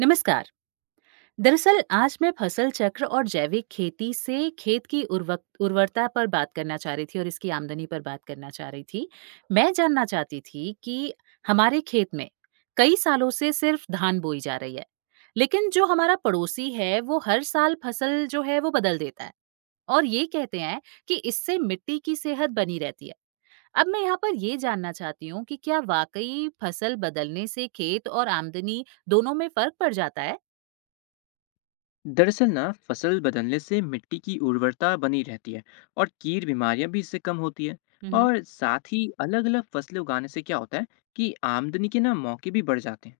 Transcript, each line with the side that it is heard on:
right: नमस्कार। दरअसल आज मैं फसल चक्र और जैविक खेती से खेत की उर्वक उर्वरता पर बात करना चाह रही थी और इसकी आमदनी पर बात करना चाह रही थी। मैं जानना चाहती थी कि हमारे खेत में कई सालों से सिर्फ धान बोई जा रही है। लेकिन जो हमारा पड़ोसी है वो हर साल फसल जो है वो बदल देता है और ये कहते हैं कि इससे मिट्टी की सेहत बनी रहती है। अब मैं यहाँ पर ये जानना चाहती हूँ कि क्या वाकई फसल बदलने से खेत और आमदनी दोनों में फर्क पड़ जाता है?
left: दरअसल ना फसल बदलने से मिट्टी की उर्वरता बनी रहती है और कीट बीमारियां भी इससे कम होती है। और साथ ही अलग अलग फसलें उगाने से क्या होता है कि आमदनी के ना मौके भी बढ़ जाते हैं।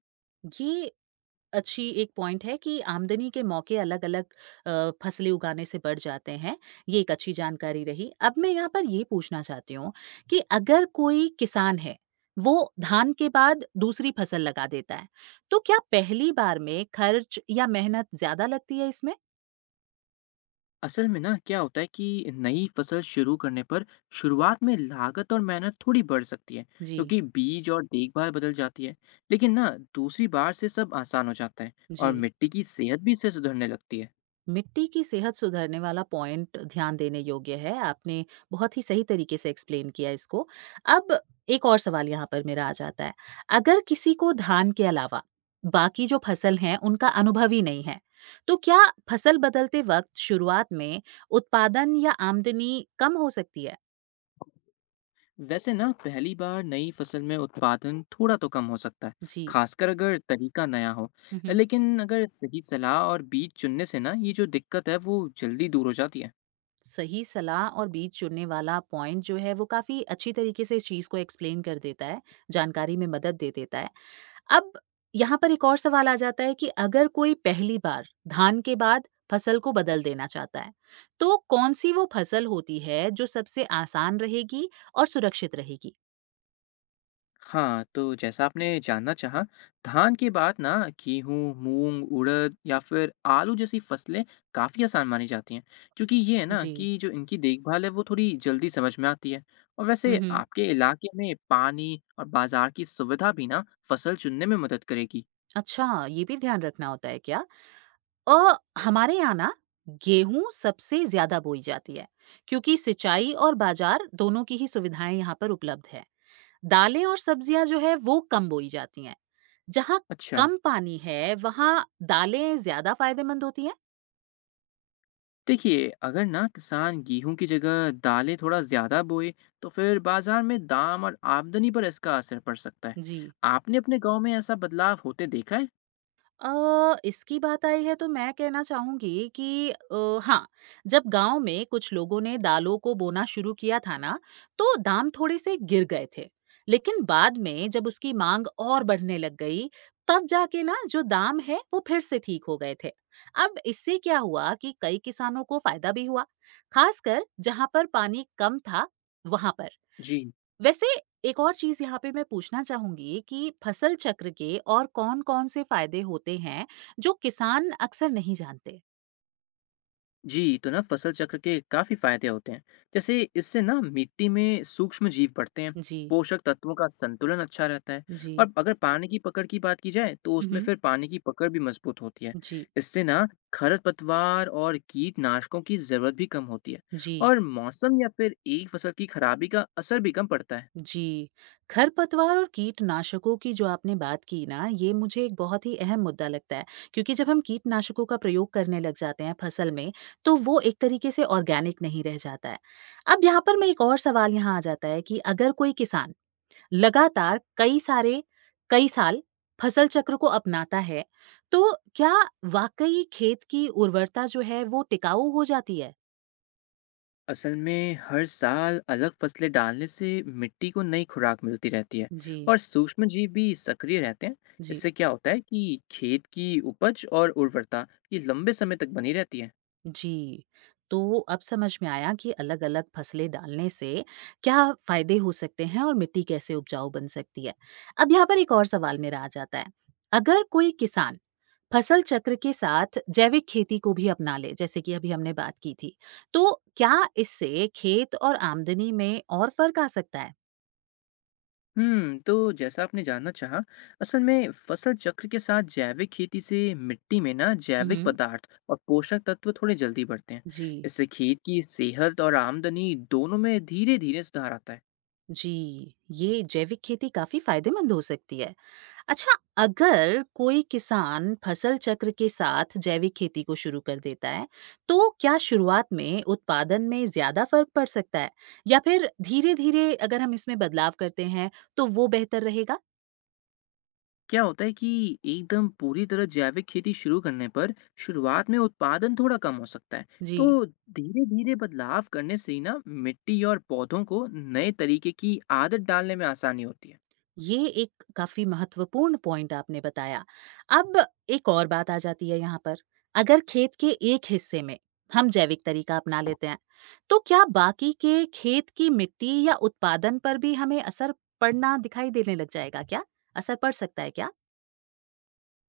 right: ये अच्छी एक पॉइंट है कि आमदनी के मौके अलग-अलग फसलें उगाने से बढ़ जाते हैं। ये एक अच्छी जानकारी रही। अब मैं यहाँ पर ये पूछना चाहती हूँ कि अगर कोई किसान है, वो धान के बाद दूसरी फसल लगा देता है, तो क्या पहली बार में खर्च या मेहनत ज़्यादा लगती है इसमें?
left: असल में ना क्या होता है कि नई फसल शुरू करने पर शुरुआत में लागत और मेहनत थोड़ी बढ़ सकती है,
right: जी,
left: क्योंकि बीज और देखभाल बदल जाती है। लेकिन ना दूसरी बार से सब आसान हो जाता है
right: जी।
left: और मिट्टी की सेहत भी इससे सुधरने लगती है।
right: मिट्टी की सेहत सुधारने वाला पॉइंट ध्यान देने योग्य है। आपने बहुत ही सही तरीके से एक्सप्लेन किया इसको। अब एक और सवाल यहाँ पर मेरा आ जाता है। अगर किसी को धान के अलावा बाकी जो फसल हैं उनका अनुभव ही नहीं है, तो क्या फसल बदलते वक़्त शुरुआत में उत्पादन या आमदनी कम हो सकती है?
left: वैसे ना पहली बार नई फसल में उत्पादन थोड़ा तो कम हो सकता है,
right: जी।
left: खासकर अगर तरीका नया हो।
right: हुँ, हुँ।
left: लेकिन अगर सही सलाह और बीज चुनने से ना ये जो दिक्कत है वो जल्दी दूर हो जाती है।
right: सही सलाह और बीज चुनने वाला पॉइंट जो है वो काफ़ी अच्छी तरीके से इस चीज़ को एक्सप्लेन कर देता है, जानकारी में मदद दे देता है। अब यहाँ पर एक और सवाल आ जाता है कि अगर कोई पहली बार धान के बाद फसल को बदल देना चाहता है, तो कौन सी वो फसल होती है जो सबसे आसान रहेगी और सुरक्षित रहेगी?
left: हाँ, तो जैसा आपने जानना चाहा, धान के बाद ना गेहूँ, मूंग, उड़द या फिर आलू जैसी फसलें काफ़ी आसान मानी जाती हैं, क्योंकि ये है ना
right: जी।
left: कि जो इनकी देखभाल है वो थोड़ी जल्दी समझ में आती है। और
right: हुँ,
left: वैसे
right: हुँ।
left: आपके इलाके में पानी और बाजार की सुविधा भी ना फसल चुनने में मदद करेगी।
right: अच्छा, ये भी ध्यान रखना होता है क्या? अ, हमारे यहाँ ना गेहूँ सबसे ज़्यादा बोई जाती है, क्योंकि सिंचाई और बाज़ार दोनों की ही सुविधाएँ यहाँ पर उपलब्ध है। दालें और सब्जियां जो है वो कम बोई जाती हैं। जहाँ
left: अच्छा,
right: कम पानी है वहाँ दालें ज्यादा फायदेमंद होती हैं।
left: देखिए अगर ना किसान गेहूं की जगह दालें थोड़ा ज़्यादा बोए तो फिर बाजार में दाम और आमदनी पर इसका असर पड़ सकता है।
right: जी।
left: आपने अपने गांव में ऐसा बदलाव होते देखा है?
right: इसकी बात आई है तो मैं कहना चाहूँगी कि हाँ, जब गाँव में कुछ लोगों ने दालों को बोना शुरू किया था ना, तो दाम थोड़े-से गिर गए थे। लेकिन बाद में जब उसकी माँग और बढ़ने लग गई, तब जाके ना जो दाम है वो फिर से ठीक हो गए थे। अब इससे क्या हुआ कि कई किसानों को फ़ायदा भी हुआ, ख़ासकर जहाँ पर पानी कम था, वहाँ पर।
left: जी।
right: वैसे एक और चीज़ यहाँ पे मैं पूछना चाहूँगी कि फसल चक्र के और कौन-कौन से फ़ायदे होते हैं, जो किसान अक्सर नहीं जानते?
left: जी, तो ना फसल चक्र के काफी फायदे होते हैं। जैसे इससे ना मिट्टी में सूक्ष्म जीव बढ़ते हैं,
right: जी,
left: पोषक तत्वों का संतुलन अच्छा रहता है।
right: जी।
left: और अगर पानी की पकड़ की बात की जाए तो
right: हुँ,
left: उसमें
right: हुँ।
left: फिर पानी की पकड़ भी मजबूत होती है।
right: जी,
left: इससे ना खरपतवार और कीटनाशकों की जरूरत भी कम होती है
right: जी,
left: और मौसम या फिर एक फसल की खराबी का असर भी कम पड़ता है।
right: जी। खरपतवार और कीटनाशकों की जो आपने बात की ना, ये मुझे एक बहुत ही अहम मुद्दा लगता है क्योंकि जब हम कीटनाशकों का प्रयोग करने लग जाते हैं फसल में, तो वो एक तरीके से ऑर्गेनिक नहीं रह जाता है। अब यहाँ पर मैं एक और सवाल यहाँ आ जाता है कि अगर कोई किसान लगातार कई साल फसल चक्र को अपनाता है, तो क्या वाक़ई खेत की उर्वरता जो है वो टिकाऊ हो जाती है?
left: असल में हर साल अलग फसलें डालने से मिट्टी को नई खुराक मिलती रहती है
right: जी,
left: और सूक्ष्म जीव भी सक्रिय रहते हैं।
right: जी।
left: इससे क्या होता है कि खेत की उपज और उर्वरता ये लंबे समय तक बनी रहती है।
right: जी। तो अब समझ में आया कि अलग-अलग फसलें डालने से क्या फ़ायदे हो सकते हैं और मिट्टी कैसे उपजाऊ बन सकती है। अब यहाँ पर एक और सवाल मेरा आ जाता है। अगर कोई किसान फसल चक्र के साथ जैविक खेती को भी अपना ले, जैसे कि अभी हमने बात की थी, तो क्या इससे खेत और आमदनी में और फ़र्क आ सकता है?
left: हम्म, तो जैसा आपने जानना चाहा, असल में फसल चक्र के साथ जैविक खेती से मिट्टी में ना
right: हुँ,
left: जैविक
right: हुँ।
left: पदार्थ और पोषक तत्व थोड़े जल्दी बढ़ते हैं।
right: जी।
left: इससे खेत की सेहत और आमदनी दोनों में धीरे धीरे सुधार आता है।
right: जी, ये जैविक खेती काफ़ी फ़ायदेमंद हो सकती है। अच्छा, अगर कोई किसान फसल चक्र के साथ जैविक खेती को शुरू कर देता है, तो क्या शुरुआत में उत्पादन में ज़्यादा फ़र्क पड़ सकता है? या फिर धीरे-धीरे अगर हम इसमें बदलाव करते हैं, तो वो बेहतर रहेगा?
left: क्या होता है कि एकदम पूरी तरह जैविक खेती शुरू करने पर शुरुआत में उत्पादन थोड़ा कम हो सकता है।
right: जी।
left: तो धीरे धीरे बदलाव करने से ही ना मिट्टी और पौधों को नए तरीके की आदत डालने में आसानी होती है।
right: ये एक काफ़ी महत्वपूर्ण पॉइंट आपने बताया। अब एक और बात आ जाती है यहाँ पर, अगर खेत के एक हिस्से में हम जैविक तरीका अपना लेते हैं, तो क्या बाकी के खेत की मिट्टी या उत्पादन पर भी हमें असर पड़ना दिखाई देने लग जाएगा क्या? असर पड़ सकता है क्या?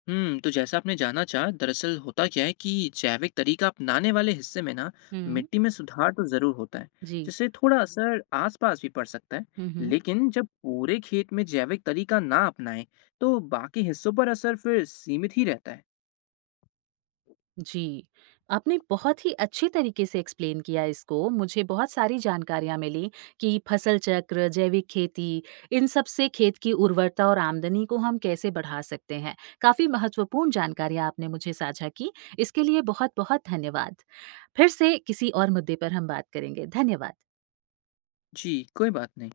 left: हम्म, तो जैसा आपने जाना चाहा, दरअसल होता क्या है कि जैविक तरीका अपनाने वाले हिस्से में ना
right: हुँ।
left: मिट्टी में सुधार तो जरूर होता है,
right: जी।
left: जिससे थोड़ा असर आसपास भी पड़ सकता है।
right: हुँ, हुँ।
left: लेकिन जब पूरे खेत में जैविक तरीका ना अपनाएं तो बाकी हिस्सों पर असर फिर सीमित ही रहता है।
right: जी, आपने बहुत ही अच्छे तरीके से एक्सप्लेन किया इसको, मुझे बहुत सारी जानकारियाँ मिली कि फसल चक्र, जैविक खेती, इन सब से खेत की उर्वरता और आमदनी को हम कैसे बढ़ा सकते हैं। काफ़ी महत्वपूर्ण जानकारियाँ आपने मुझे साझा की, इसके लिए बहुत-बहुत धन्यवाद। फिर से किसी और मुद्दे पर हम बात करेंगे, धन्यवाद।
left: जी, कोई बात नहीं।